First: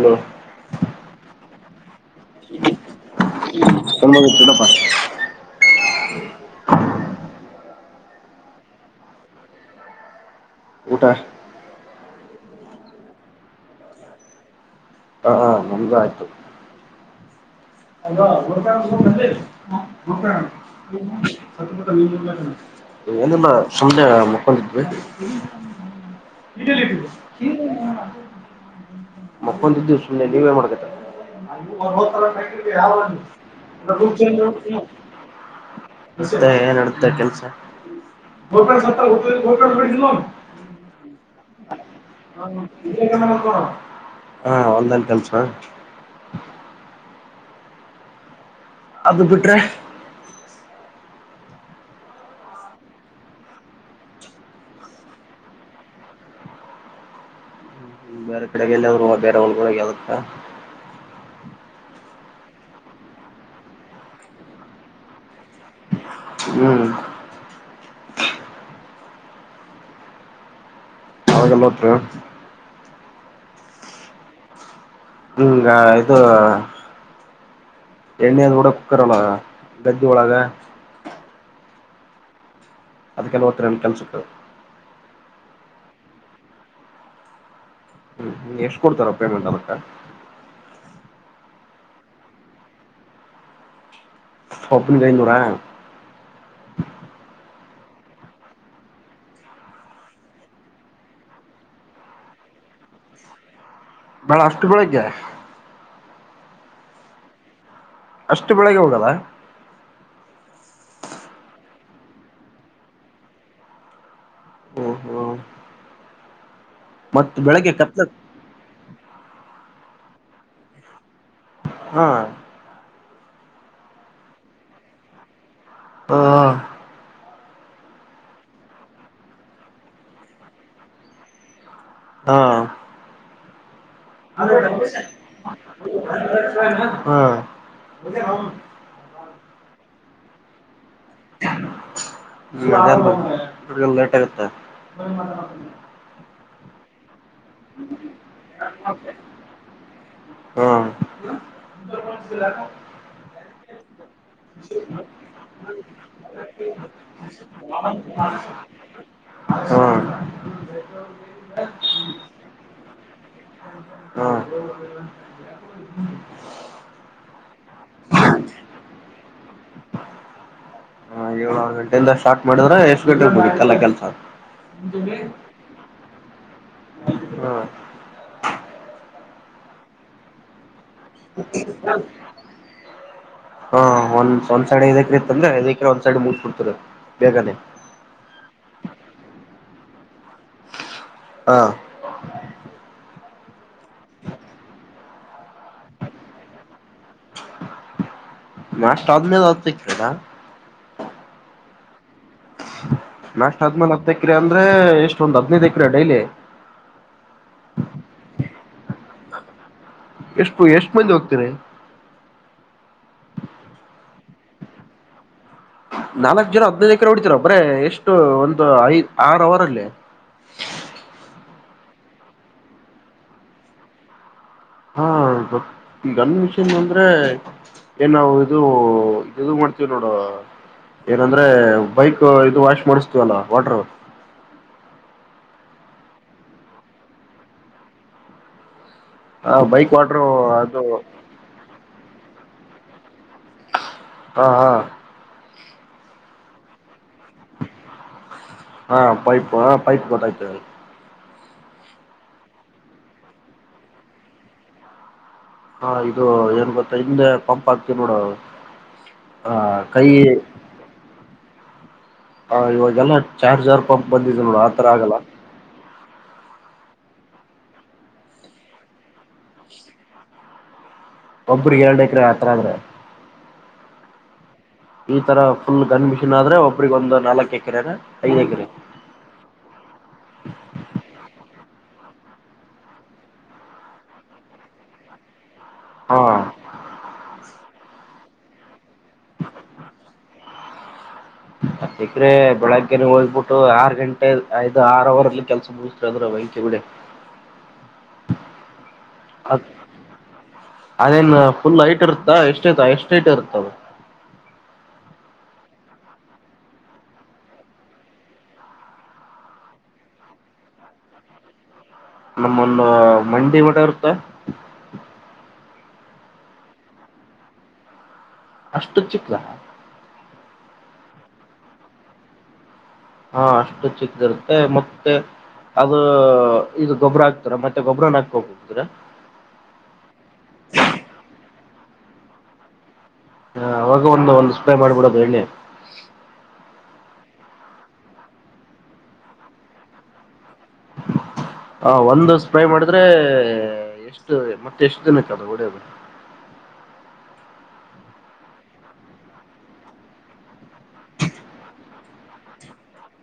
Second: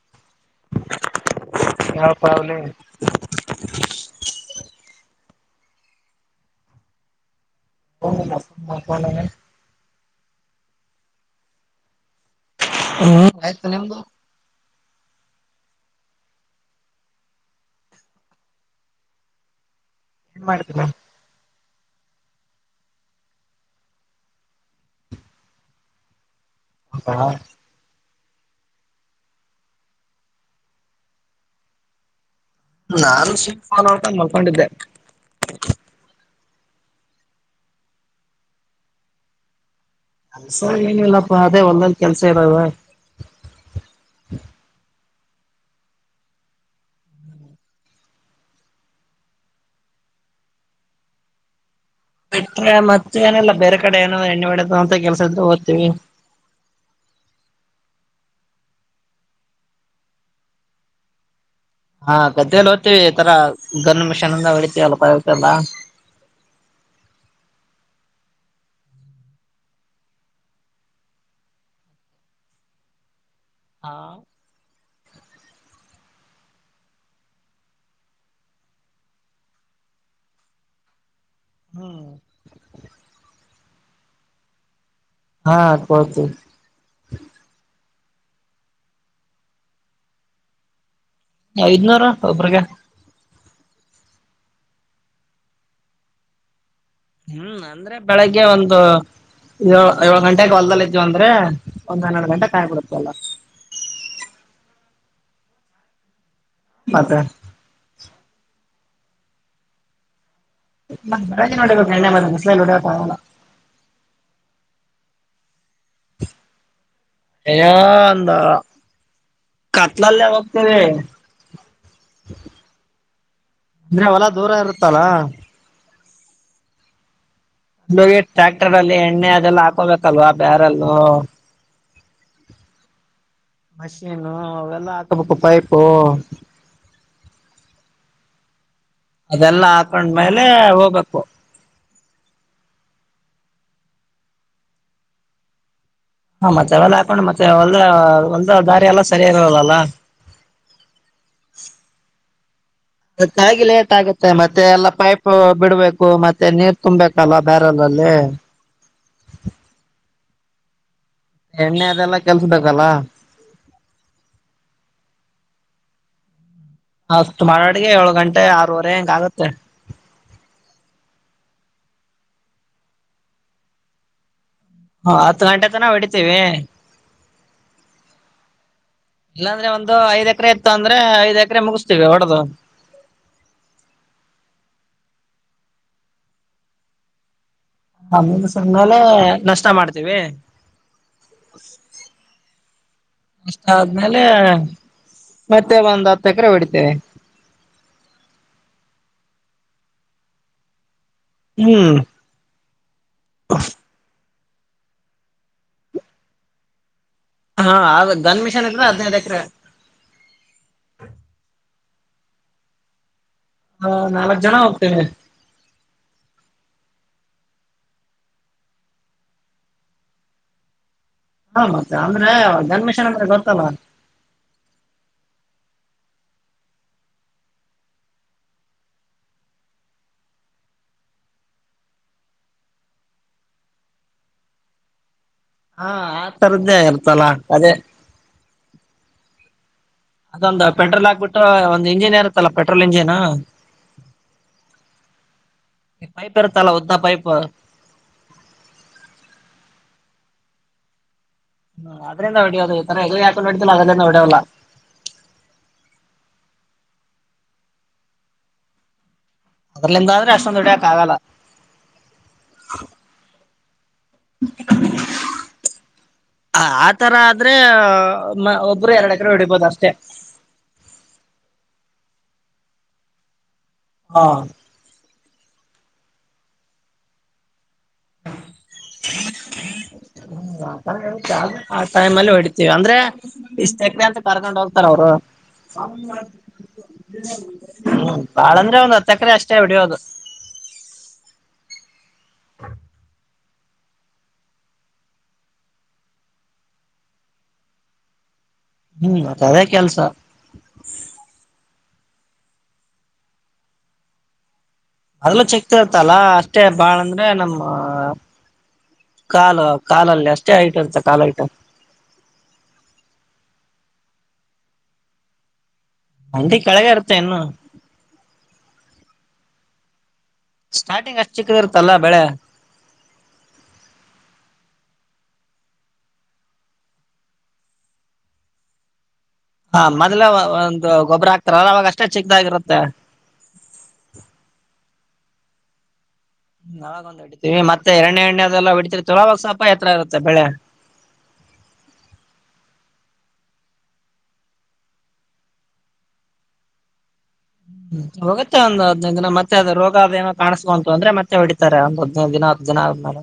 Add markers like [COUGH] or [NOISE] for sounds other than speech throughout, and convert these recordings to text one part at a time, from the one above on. Hello ಯಾವ್ ಪಾವ್ ಲೆ [UNINTELLIGIBLE] [INAUDIBLE] ಊಟ ಹ್ಮ್ ಆಯ್ತು ನಿಮ್ದು ಅ ಅ ನಮ್ದ ಆಯ್ತು [UNINTELLIGIBLE] ಏನ್ ಮಾಡ್ತೀನಿ ಏನು ಮಾಡಲ್ಲ ಸುಮ್ನೆ ಮಕ್ಕೊಂಡಿದ್ವಿ [INAUDIBLE] [UNINTELLIGIBLE] ಮಕ್ಕೊಂದಿದ್ದ ದಿವ ಸುಮ್ಮನೆ ನೀವ್ ನ್ ಮಾಡ್ಬೇಕ ನಾನು ಸುಮ್ ಫೋನ್ ನೋಡ್ಕೊಂಡ್ ಮಲ್ಕೊಂಡಿದ್ದೆ [UNINTELLIGIBLE] ಮ ಏನಡತ ಕೆಲ್ಸ [UNINTELLIGIBLE] ಕೆಲ್ಸ ಏನಿಲ್ಲಪ್ಪ ಅದೇ ಹೋಲ್ಲಲ್ಲಿ ಕೆಲ್ಸ ಇರದ ಹಾ ಹೋಲದಲ್ ಕೆಲಸ ಅದ ಬಿಟ್ರೆ ಬಿಟ್ರೆ ಮತ್ತ ಏನಿಲ್ಲಲ್ಲ ಬೇರೆ ಕಡೆ ಏನೋ ಎಣ್ಣೆ ಒಡೆದು ಅಂತ ಕೆಲ್ಸ ಇದ ಓದ್ತೀವಿ. ಬೇರೆ ಕಡೆಗೆಲ್ಲಾದ್ರು ಬೇರೆ ಒ್ಳಗಳಳಗೆದತ್ತ ಹಾ ಕದ್ದ ಗ್ತೀವಿ ಈ ತರ ಗನ್ ಮಿಷಿನ್ ಅಂದ ಹೊಳಿತೀವಲ್ಲಲ್ಲಾ ಹ್ಮ್ ಹಾಗಲ್ಲ ಹತ್ರ ಹಾ ಹ್ಮಂಗ ಇದು ಎಣ್ಣೆಂದ ಕೂಡ ಕುಕ್ಕರ್ ಒಳಗ ಗದ್ದೆ ಒಳಗ. ಹ್ಮ ಅದಕ್ಕೆಲ್ಲ ಒತ್ತರ ರಮಿಟಮಸ್ ಸಿಕ್ಕು ಹಾ ಕಡ್ತ ಹ್ಮ್ ಎಷ್ಟ್ ಕೊಡ್ತಾರ ಪೇಮೆಂಟ್ ಅದಕ್ಕ? ಐದ್ನೂರ ಒಬ್ಬರಿಗೆ ಸೊಪ್ನ ಐದನೂರಾ? ಹ್ಮ್ ಅಂದ್ರೆ ಬೆಳಗ್ಗೆ ಒಂದು ಏ ಏಳು ಗಂಟೆಗೆ ಹೊಲ್ದಲ್ಲ ಇದ್ವ ಅಂದ್ರೆ ಒಂದ್ ಹನ್ನೆರಡು ಗಂಟೆ ಕಾಯ್ಬ ಬಿಡತವಲ್ಲ. ಬಳ ಅಷ್ಟು ಬೆಳಿಗ್ಗೆ? ಮತ್ತೆ ಅಷ್ಟು ಬೆಳಗ್ಗೆ ಹೋಗಲ್ಲ? ಮೋ ಬಂದ ಎಲ್ಲೋಡಲ್ಲ ಹ್ಮ ಹ್ಮ [INAUDIBLE] ಅಂದ ಕತ್ಲಲ್ಲ ಬಕ್ತದೆ ಹ್ಮ ಅಂದ್ರೆ ಹೊಲಾ ದೂರ ಇರುತ್ತಲ್ಲಾ‌. ಹ್ಮ ಇ ಟ್ರ್ಯಾಕ್ಟರ್ ಅಲ್ಲಿ ಎಣ್ಣೆ ಅದೆಲ್ಲಾ ಹಾಕೋಬೇಕಲ್ವಾ ಬ್ಯಾರಲ್ಲ ಹಾ ಮಷನು ಹಾ ಅವವೆಲ್ಲ ಆಕಪಕ್ಕ ಪೈಪು ಹ್ಮ ಮೆ ಹ ಅದೆಲ್ಲಾ ಹಾಕೊಂಡ್ಮೇಲೆ ಹೋಗ್ಬೇಕು ಲೇಟ್ ಆಗುತ್ತೆ ಹಾ ಮತ್ತೆ ಅವೆಲ್ಲ ಹಾಕೊಂಡು ಮತ್ತೆ ಒದ ಒದ ದಾರಿ ಎಲ್ಲಾ ಸರಿಯಾಗಿರೋದಲ್ಲಲ್ಲ? ಹ್ಮ ತ್ತಾಗಿ ಲೇಟ್ ಆಗತ್ತೆ ಮತ್ತೆ ಎಲ್ಲ ಪೈಪ್ ಬಿಡ್ಬೇಕು ಮತ್ತೆ ನೀರ್ ತುಂಬ್ಬೇಕಲ್ಲ ಹ್ಮ ಬೇರೆಲ್ಲಲ್ಲಿ ಹಾ ಎಣ್ಣೆ ಅದೆಲ್ಲಾ ಕೆಲ್ಸಡ್ಲ್ಲ ಹಾ ಅಷ್ಟು ಮಾಡಾಟಿಗೆ ಏಳು ಗಂಟೆ ಆರೂವರೆ ಹಿಂಗ್ ಆಗತ್ತೆ. ಹಾ ಯಾವ ಆರ್ ಗಂಟೆಯಿಂದ ಸ್ಟಾರ್ಟ್ ಮಾಡಿದ್ರೆ ಎಷ್ಟು ಗಂಟೆಗ್ ಮುಗಿಯುತ್ತಲೆ ಕೆಲ್ಸ. ಹ ಹತ್ತು ಗಂಟೆ ತನ್ ನಾವು ಹಿಡಿತೇವಿ. ಹ್ಮ ಇಲ್ಲಾಂದ್ರೆ ಒಂದು ಐದ್ ಎಕರೆ ಇತ್ತು ಅಂದ್ರೆ ಐದ್ ಎಕರೆ ಮುಗಿಸ್ತೀವಿ ಹೊಡ್ದು. ಹಾ ಒಂದ ಒಂದ್ ಸೈಡ್ ಐದೇಕ್ರೆ ಇತ್ತಂದ್ರೆ ಐದೇಕ್ರೆ ಒಂದ್ ಸೈಡ್ ಮುಗಿಸ್ ಬಿಡ್ತೀರಿ. ಬೇಗನೆ ಹಾ ಮುಗಿದ್ ಸಲ್ಮೇಲೆ ನಾಷ್ಟ ಮಾಡ್ತೀವಿ. ಹಾ ಇಷ್ಟಾದ್ಮೇಲೆ ಮತ್ತೆ ಒಂದ್ ಹತ್ತು ಎಕರೆ ಹೊಡಿತೇವೆ. ನಾಷ್ಟ ಆದ್ಮೇಲು ಹತ್ತ್ ಎಕ್ರೆನ? ಹ್ಮ್ ನಾಷ್ಟ್ ಆದ್ಮೇಲೆ ಹತ್ತು ಎಕ್ರೆ ಅಂದ್ರೆ ಎಷ್ಟ್ ಒಂದ್ ಹದ್ನೈದು ಎಕ್ರೆಯ ಡೈಲಿ. ಹಾ ಆಗ್ ಧನ್ ಮಿಷನ್ ಇದ್ರೆ ಹದ್ನೈದ್ ಎಕ್ರೆ. ಎಷ್ಟು ಎಷ್ಟ್ ಮಂದಿ ಹೋಗ್ತಿರಿ. ಹಾ ನಾಲ್ಕ್ ಜನ ಹೋಗ್ತೀವಿ. ನಾಲ್ಕು ಜನ ಹದ್ನೈದ್ ಎಕರೆ ಹೊಡ್ತೀರ ಬರೇ ಎಷ್ಟು ಒಂದು ಐದು ಆರ್ ಅವರಲ್ಲಿ. ಹ ಮತ್ತೆ ಅಂದ್ರೆ ಗನ್ಮಿಷನ್ ಅಂದ್ರೆ ಗೊತ್ತಲ್ಲ. ಹಾ ಗೊತ್ ಗನ್ ಮಿಷನ್ ಅಂದ್ರೆ ಏನ್ ನಾವ್ ಇದು ಇದುದು ಮಾಡ್ತೀವ್ ನೋಡು. ಏನಂದ್ರೆ ಬೈಕ್ ಇದು ವಾಶ್ ಮಾಡಿಸ್ತೀವಲ್ಲ ವಾಟ್ರು. ಹಾ ಆ ತರದ್ದೇ ಇರ್ತಲ್ಲ ಅದೇ. ಹ ಬೈಕ್ ವಾಟ್ರು ಅದೊಂದು ಪೆಟ್ರೋಲ್ ಹಾಕ್ಬಿಟ್ಟು ಒಂದ್ ಇಂಜಿನ್ ಇರುತ್ತಲ್ಲಾ ಪೆಟ್ರೋಲ್ ಇಂಜಿನ್. ಹಾ ಹಾ ಈ ಪೈಪ್ ಇರುತಲ್ಲ ಉದ್ದ ಪೈಪು ಹಾ ಪೈಪ್ ಹ ಪೈಪ್ ಗೊತ್ತಾಯ್ತು ಹೇಳ್ ಹ ಅದ್ರಿಂದ ಹೊಡ್ಯೋದು ಈ ತರ ಹೇಗ್ಲಿಗ್ ಹಾಕೊಂಡ್ ಹೊಡಿತೀವಲ್ಲ ಅದ್ರಿಂದ ಹೊಡ್ಯಲ್ಲ. ಹಾ ಇದು ಏನ್ ಗೊತ್ತ ಹಿಂದೆ ಪಂಪ್ ಆಕ್ತಿವ್ ನೋಡು ಆ ಕೈ ಒಡಿಯಕ್ ಆಗಲ್ಲ. ಹ ಇವಾಗೆಲ್ಲ ಚಾರ್ಜರ್ ಪಂಪ್ ಬಂದಿದೆ ನೋಡ್ ಆತರ ಆಗಲ್ಲ. ಆತರ ಆದ್ರೆ ಮ ಒಬ್ರು ಎರಡು ಎಕರೆ ಹೊಡಿಬೋದಷ್ಟೇ. ಒಬ್ರಿಗ್ ಎರಡ್ ಎಕ್ರೆ ಆ ತರ ಆದ್ರೆ. ಹಾ ಈ ತರ ಫುಲ್ ಗನ್ ಮಿಷಿನ್ ಆದ್ರೆ ಒಬ್ರಿಗ್ ಒಂದು ನಾಲ್ಕು ಎಕರೆನ ಐದ್ ಎಕರೆ. ಹ್ಮ್ ಅತರ ಇರುತ್ತೆ ಆದ್ರೆ ಆ ಟೈಮ್ಲಿ ಹೊಡಿತೀವಿ ಅಂದ್ರೆ ಇಷ್ಟ್ ಎಕ್ರೆ ಅಂತ ಕರ್ಕೊಂಡ್ ಹೋಗ್ತಾರ್ ಅವ್ರು. ಹಾ ಹ್ಮ ಬಾಳಂದ್ರೆ ಒಂದ್ ಹತ್ತೆಕ್ರೆ ಅಷ್ಟೇ ಹೊಡಿಯೋದು. ಹತ್ತೆಕ್ರೆ ಬೆಳಗ್ಗೆನೆ ಹೋಗ್ಬಿ ಆರು ಗಂಟೆ ಐದು ಆರ್ ಅವರ್ ಅಲ್ಲಿ ಕೆಲಸ ಮುಗಿಸ್ತಿರ್ ಅಂದ್ರ ಬೆಂಕಿ ಬಿಡಿ. ಹ್ಮ್ ಮತ್ ಅದೇ ಕೆಲ್ಸ. ಅದೇನ್ ಫುಲ್ ಹೈಟ್ ಇರುತ್ತಾ ಎಷ್ಟ ಇತ ಎಷ್ಟ್ ಹೈಟ್ ಇರುತ್ತದು. ಅದಲ್ಲ ಚೆಕ್ತಿರ್ತಲ್ಲ ಅಷ್ಟೇ ಬಾಳ ಅಂದ್ರೆ ನಮ್ಮ ಕಾಲ್ ಕಾಲಲ್ಲಿ ಅಷ್ಟೇ ಹೈಟ್ ಇರುತ್ತೆ ಕಾಲ್ ಹೈಟು. ನಮ್ಮೊಂದು ಮಂಡಿ ಮಟ ಇರುತ್ತ ಮಂಡಿ ಕೆಳಗೆ ಇರುತ್ತೆ ಇನ್ನು. ಅಷ್ಟು ಚಿಕ್ದಾ ಸ್ಟಾರ್ಟಿಂಗ್ ಅಷ್ಟ್ ಚಿಕ್ಕದಿರುತ್ತಲ್ಲಾ ಬೆಳೆ. ಹಾ ಅಷ್ಟು ಚಿಕ್ಕದಿರುತ್ತೆ ಮತ್ತೆ ಅದು ಇದು ಗೊಬ್ಬರ ಹಾಕ್ತೀರ ಮತ್ತೆ ಗೊಬ್ಬರನ ಹಾಕೋಕ್ ಹೋಗ್ತಿರ. ಹಾ ಮೊದ್ಲ ಒಂದ್ ಗೊಬ್ಬರ ಹಾಕ್ತಾರಲವಾಗ ಅಷ್ಟೇ ಚಿಕ್ಕದಾಗಿರುತ್ತೆ. ಹ ಅವಾಗ ಒಂದು ಒಂದ್ ಸ್ಪ್ರೇ ಮಾಡ್ಬಿಡೋದು ಎಣ್ಣೆ. ಹ್ಮ್ ಅವಾಗ್ ಒಂದು ಹೊಡಿತೀವಿ ಮತ್ತೆ ಎರ್ಣ ಎಣ್ಣೆ ಅದೆಲ್ಲಾ [UNINTELLIGIBLE] ಅವಾಗ್ ಸ್ವಲ್ಪ್ ಎತ್ತರ ಇರುತ್ತೆ ಬೆಳೆ. ಹ ಒಂದು ಸ್ಪ್ರೈ ಮಾಡಿದ್ರೆ ಎಷ್ಟು ಮತ್ತೆ ಎಷ್ಟು ದಿನಕ್ಕದು ಹೊಡ್ಯೋದು. ಹ್ಮ ಹೋಗುತ್ತೆ ಒಂದು ಹದ್ನೈದು ದಿನ ಮತ್ತೆ ಅದು ರೋಗ ಅದೇನೋ ಕಾಣ್ಸ್ಕೊಂತು ಅಂದ್ರೆ ಮತ್ತೆ ಹೊಡಿತಾರೆ ಒಂದು ಹದ್ನೈದಿನ ದಿನ ಅದ್ಮೇಲೆ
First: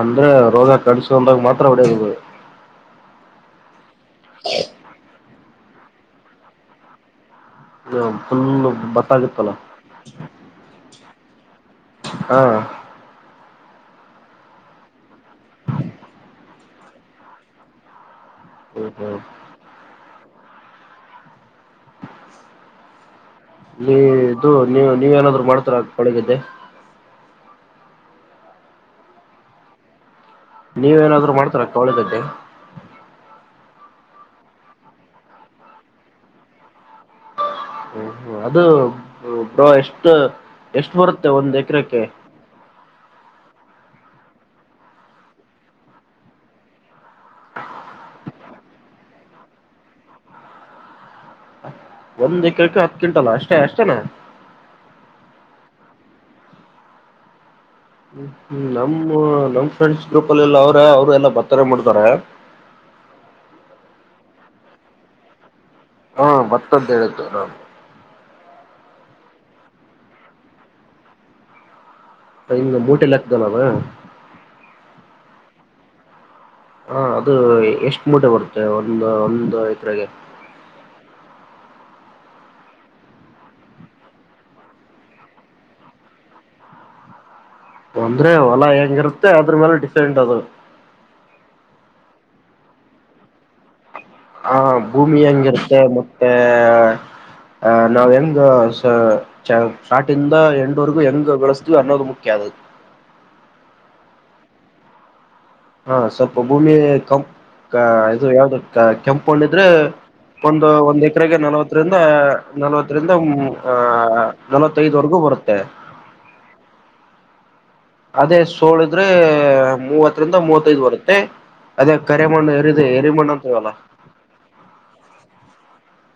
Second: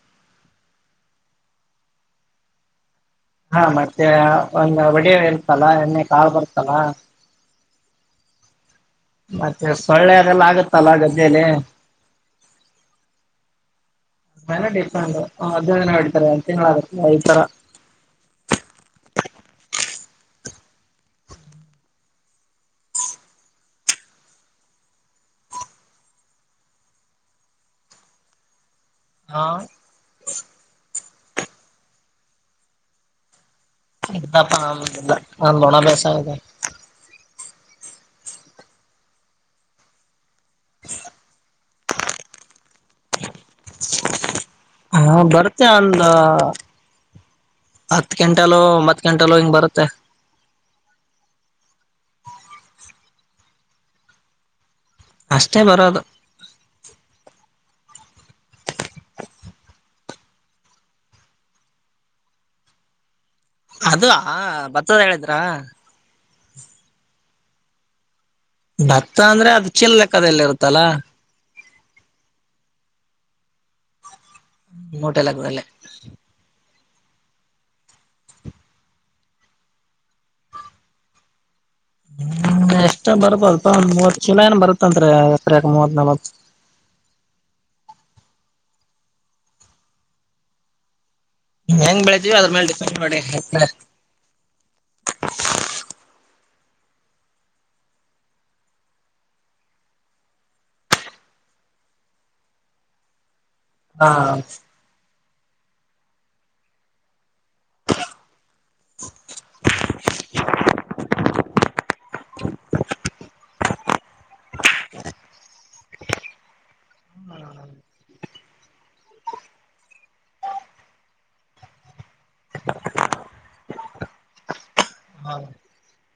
ಅಂದ್ರೆ ರೋಗ ಕಾಣ್ಸ್ಕೊಂಡಾಗ್ ಮಾತ್ರ ಹೊಡಿಯೋದದು. ಹಾ ಮತ್ತೆ ಒಂದು ವಡೆ ಇರ್ತಲ್ಲ ಎಣ್ಣೆ ಕಾಳ್ ಬರುತ್ತಲ್ಲ. [INAUDIBLE] ಫುಲ್ಲು ಭ ಮತ್ತೆ ಸೊಳ್ಳೆ ಅದೆಲ್ಲ ಆಗತ್ತಲ್ಲ ಗದ್ದೇಲಿ ಹಾ ಮೇಲೆ ಡಿಪೆಂಡ್ ಹದ್ನೈದಿನ ಹೊಡೀತಾರೆ ಒಂದ್ ತಿಂಗಳಾಗುತ್ತಲ ಈ ತರ ಹ್ಮ್ ಹ್ಮ್ [INAUDIBLE] ನೀ ಇದು ನೀ ನೀವೇ ಏನಾದ್ರು ಮಾಡ್ತೀರ ಕೊಳಿ ಗದ್ದೆ. ಹಾ ನೀವೇನಾದ್ರು ಮಾಡ್ತೀರ ಕವಳಿಗದ್ದೆ. [UNINTELLIGIBLE] ನಮ್ ಒಣ ಬೇಸಯ ಇದೆ. ಹ್ಮ ಹ ಅದು ಬ ಎಷ್ಟ್ ಎಷ್ಟು ಬರುತ್ತೆ ಒಂದ್ ಎಕರೆಕ್ಕೆ ಹಾ ಬರುತ್ತೆ ಒಂದ ಹತ್ ಗಂಟೆಲ್ಲೋ ಒಂಬತ್ ಗಂಟೆಲ್ಲೋ ಹಿಂಗ್ ಬರುತ್ತೆ. ಒಂದ್ ಎಕರೆಕ ಹತ್ತು ಕಿಂಟಲ್ ಅಷ್ಟೇ ಅಷ್ಟೇನ. ಅಷ್ಟೇ ಬರೋದು. ಹ್ ಹ್ಮ್ ನಮ್ಮ ನಮ್ ಫ್ರೆಂಡ್ಸ್ ಗ್ರೂಪ್ ಅಲ್ಲಿ ಎಲ್ಲ ಅವ್ರ ಅವ್ರು ಎಲ್ಲಾ ಭತ್ತಾನೆ ಮಾಡ್ತಾರ. ಅದು ಆ ಭತ್ತದ್ ಹೇಳಿದ್ರ. ಹಾ ಭತ್ತಂತ್ ಹೇಳಿತ್ತು ರಾಮ್ ಭತ್ತ ಅಂದ್ರೆ ಅದ್ ಚಿಲ್ ಲೆಕ್ಕದಲ್ ಇರುತ್ತಲಾ ಆ ಇಂಗ ಮುಟೆ ಲೆಕ್ಕದಲ್ಲೆನ ಮೂಟೆ ಲೆಕ್ಕದಲ್ಲೇನ ಹ್ಮ್ ಮೂಟೆ ಲೆಕ್ಕದಲ್ಲಿ. ಹಾ ಅದು ಎಷ್ಟ್ ಮೂಟೆ ಬರುತ್ತೆ ಒಂದು ಒಂದು ಎಕರೆಗೆ. ಹ್ಮ್ ಎಷ್ಟ ಬರ್ತದಪ್ಪ ಅಲ್ಪ ಒಂದ್ ಮೂವತ್ ಚೀಲ ಏನ ಬರತ್ತಂತ್ರಿ ಎಕ್ರ್ಯಾಗ ಮೂವತ್ ನಲ್ವತ್ ಅಂದ್ರೆ ಹೊಲ ಹೆಂಗಿರುತ್ತೆ ಅದ್ರು ಮೇಲೆ ಡಿಫ್ರೆಂಟ್ ಅದು. ಹೆಂಗ್ ಬೆಳಿತೀವ್ ನೋಡಿ ಅದ್ರೂ ಮೆಲ್ ಡಿಫೆಂಡ್ ನೋಡಿ. ಹ ಭೂಮಿ ಹೆಂಗಿರುತ್ತೆ ಮತ್ತೆ ಅ ನಾವ್ ಹೆಂಗ ಸ ಚ್ ಶಾರ್ಟಿಂದ ಎಂಡ್ ವರೆಗೂ ಹೆಂಗ್ ಬೆಳೆಸ್ತಿವ್ ಅನ್ನೋದು ಮುಖ್ಯ ಆದು. ಹಾ ಹಾ ಸ್ವಲ್ಪ ಭೂಮಿ ಕಂ ಕ ಇದು ಯಾವ್ದು. ಕೆಂಪ್ ಮಣ್ಣ್ ಇದ್ರೆ ಒಂದು ಒಂದ್ ಎಕರೆಗೆ ನಲ್ವತ್ ಹತ್ತರಿಂದ ನಲ್ವತ್ತರಿಂದ ಆ ನಲವತ್ತೈದ್ವರೆಗೂ ಬರುತ್ತೆ. ಅದೇ ಸೋಳಿದ್ರೆ ಮೂವತ್ತರಿಂದ ಮೂವತ್ತೈದ್ ಬರುತ್ತೆ. ಅದೇ ಕರೆಮಣ್ಣು ಎರಿದೆ ಎರಿಮಣ್ಣು ಅಂತಿವಲ್ಲ. ಹೌದು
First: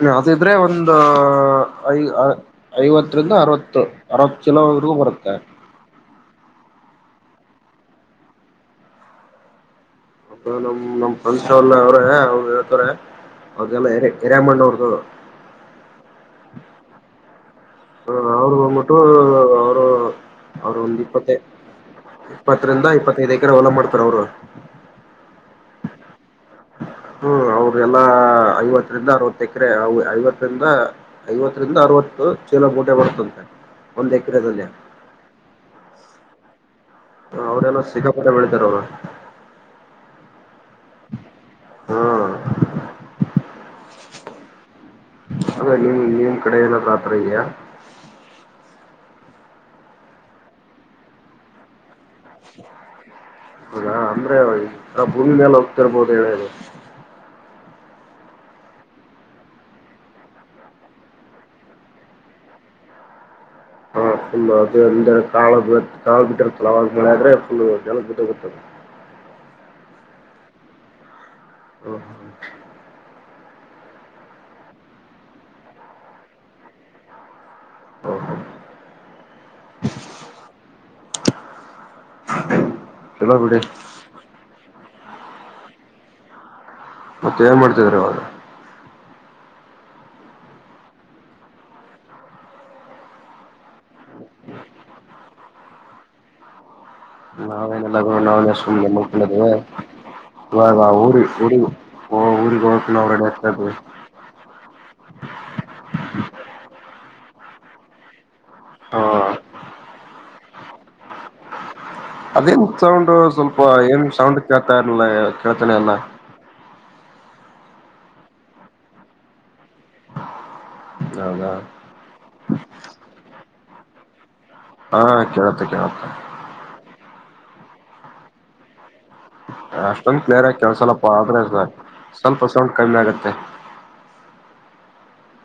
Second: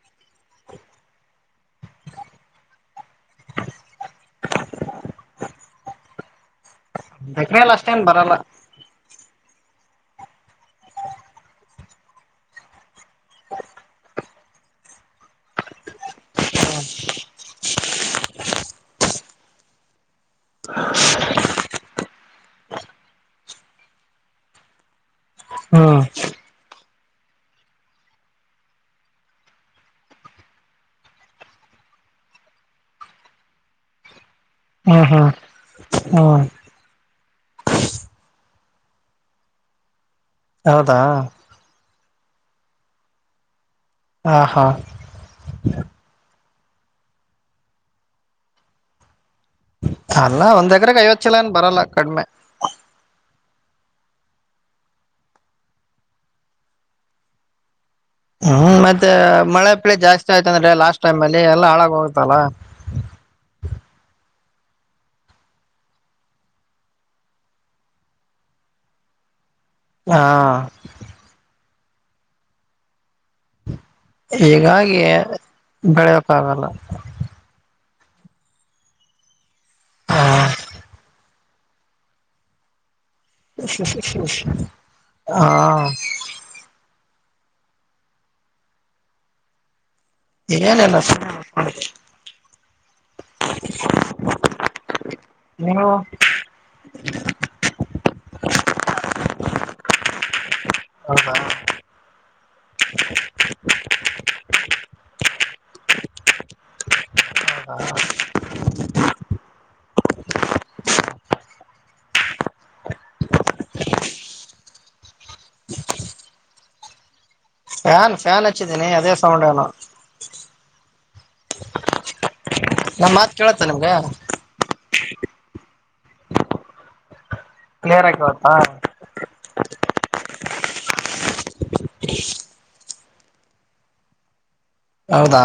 ಅ ಅದಿದ್ರೆ ಒಂದು ಐದ್ ಅ ಐವತ್ತರಿಂದ ಅರವತ್ತು ಅರವತ್ ಕಿಲೋವರೆಗೂ ಬರುತ್ತೆ. [UNINTELLIGIBLE] ಏನ್ ಅಷ್ಟೇನ್ ಬರಲ್ಲ. ನಮ್ ನಮ್ಮ್ [UNINTELLIGIBLE] ಅವ್ರೆ ಅವ್ರು ಹೇಳ್ತಾರೆ. ಅದೆಲ್ಲ ಏರಿ ಕೆರೆಮಣ್ಣ್ ಹೊಡ್ದೊ ಹ್ಮ ಹ ಅವರು ಬಂದ್ಬಿಟ್ಟು ಅವರು ಅವರು ಒಂದ್ ಇಪ್ಪತ್ತೇ ಇಪ್ಪತ್ತರಿಂದ ಇಪ್ಪತ್ತೈದು ಎಕರೆ ಹೊಲ ಮಾಡ್ತಾರ ಅವ್ರು. ಹ್ಮ್ ಹ್ಮ್ ಅವ್ರ್ ಎಲ್ಲಾ ಐವತ್ತರಿಂದ ಅರವತ್ ಎಕರೆ ಐವತ್ತರಿಂದ ಐವತ್ತರಿಂದ ಅರವತ್ತು ಚಲೋ ಗೂಟೆ ಬರುತಂತೆ ಒಂದ್ ಎಕರೆದಲ್ಲಿ. ಹಾ ಹ್ಮ ಅವ್ರೇನೋ ಸಿಕ್ಕಾಪಟ್ಟೆ ಬೆಳಿತಾರ ಅವ್ರ್. ಹೌದಾ? ಹಾ ಹ ಹಾ ಅ ನೀ ಅ ಕಡೆ ಏನಾದ್ರಾತ್ರ ಇದ್ಯಾ. ಅಲ್ಲ ಒಂದ್ ಎಕ್ರಗೆ ಐವತ್ತು ಚೀಲ ಏನ್ ಬರಲ್ಲ ಕಡ್ಮೆ. ಹೌದಾ ಅಂದ್ರೆ ಭೂಮಿ ಮೇಲ್ ಹೋಗ್ತಿರ್ಬೋದು ಹೇಳದೆ. ಹ್ಮ್ ಮತ್ತೆ ಮಳೆ ಪಳಿ ಜಾಸ್ತಿ ಆಯ್ತ ಅಂದ್ರೆ ಲಾಸ್ಟ್ ಟೈಮ್ ಅಲ್ಲಿ ಎಲ್ಲಾ ಹಾಳಾಗ ಹೋಗುತ್ತಲ್ಲ. ಹಾ ಫುಲ್ ಅದು ಅಂದ್ರ ಕಾಳ ಕಾಳ ಬಿಟ್ಟಿರ್ತ್ತಲ್ಲ ಅವಾಗ ಬೆಳೆ ಆದ್ರೆ ಫುಲ್ ಕೆಳಗ್ ಬಿದ್ದೋಗತ್ತದು. ಹಾ ಹಓ ಹ ಹೀಗಾಗಿ ಬೆಳೆಯಕ್ಕಾಗಲ್ಲ. ಹಾ [INAUDIBLE] ಹ [INAUDIBLE] ಹಾ ಮತ್ತೆ ಏನ್ ಮಾಡ್ತಿದೀರ ಇವಾಗ? ಏನಲ್ಲ ಸುಮ್ನೆ ಮಲ್ಕೊಂಡಿದ್ದೀನಿ. ನೀನೂ ನಾವೇನಿಲ್ಲ ಗುರು ನಾವುನೂ ಸುಮ್ನೆ ಮಲ್ಕಂಡದೆ ಇವಾಗ ಊರಿ ಹೌದಾ ಊ ಹ ಹ ಊರಿಗೀನ ಅವರೆ [UNINTELLIGIBLE] ಹಾ ಹಾ ಅದೇನ್ಕ್ ಸೌಂಡ್ ಸ್ವಲ್ಪ ಏನ್ ಸೌಂಡ್ ಕೇಳ್ತಾ ಇರ್ಲಿಲ್ಲ ಕೇಳ್ತಾನೆ ಇಲ್ಲಾ. ಫ್ಯಾನ್ ಫ್ಯಾನ್ ಹಚ್ಚಿದ್ದೀನಿ ಅದೇ ಸೌಂಡೇನೊ. ಹೌದಾ ಸ ಮಾತ್ ಕೇಳತ್ತ ನಿಮ್ಗ. ಹಾ ಕೇೇಳುತ್ತೆ ಕೇಳುತ್ತೆ. ಕ್ಲಿಯರ್ ಆಗ್ ಕೇಳತ್ತಾ? ಅಷ್ಟೊಂದ್ ಕ್ಲಿಯರ್ ಆಗ್ ಕೆೇಳಸಲ್ಲಪ್ಪ ಆದ್ರೆ ಸ್ವಲ್ಪ ಸೌಂಡ್ ಕಮ್ಮಿ ಆಗತ್ತೆ. ಹೌದಾ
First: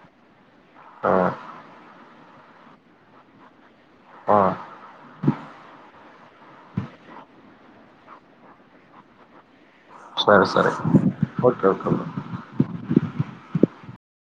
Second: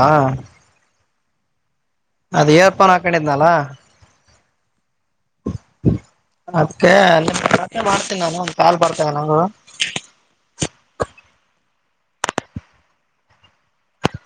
ಹಾ ಅದು ಏರ್ಫೋನ್ ಹಾಕೊಂಡಿದ್ನಲ್ಲ ಹಾ ಅದಕ್ಕೆ ಅಲ್ಲಿ ಪ್ರಚ ಮಾಡ್ತೀನಿ ನಾನು ಒಂದು ಕಾಲ್ ಬರ್ತೇವ ನಂಗೂ ಸರಿ ಸರಿ ಓಕೆ ಓಕೆ ಮೇಡಂ